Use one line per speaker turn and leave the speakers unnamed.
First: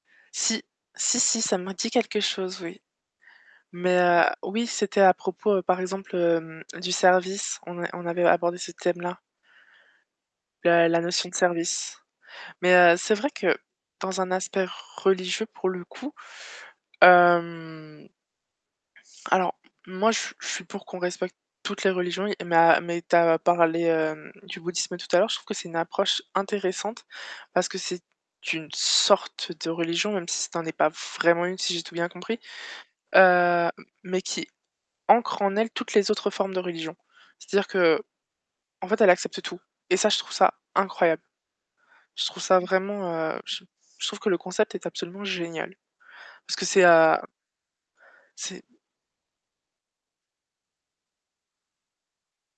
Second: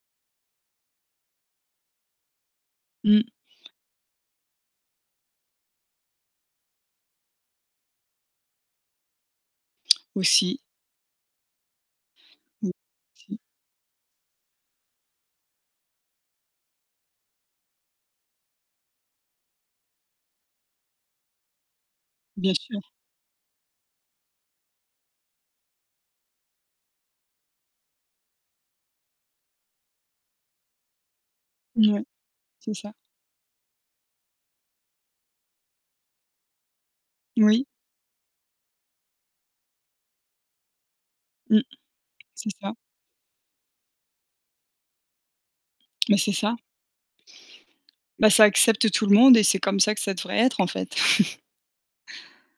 Si. Si, si, ça m'a dit quelque chose oui.
Mmh.
Mais, heu, oui c'était à propos par exemple, heu, du service, on a on avait abordé ce thème-là.
Aussi.
La la notion de service. Mais heu, c'est vrai
[unintelligible]
que dans un aspect religieux pour le coup. Hem Alors moi je suis je suis pour qu'on respecte toutes les religions,
Bien
mais
sûr.
mais tu as parlé du bouddhisme tout à l'heure, je trouve que c'est une approche intéressante parce que c'est une sorte de religion, même si ça en est pas vraiment une si j'ai tout
Ouais,
bien compris,
c'est ça.
heu, mais qui ancre en elle toutes les autres formes de religion.
Oui.
C'est-à-dire qu'en fait elle accepte tout, et ça je trouve ça incroyable.
Mmh.
Je trouve
C'est
ça
ça.
vraiment, je trouve que le concept est absolument génial
Bah, c'est
parce
ça.
que c'est, heu
Bah, ça
c'est
accepte tout le monde et c'est comme ça que ça devrait être en fait.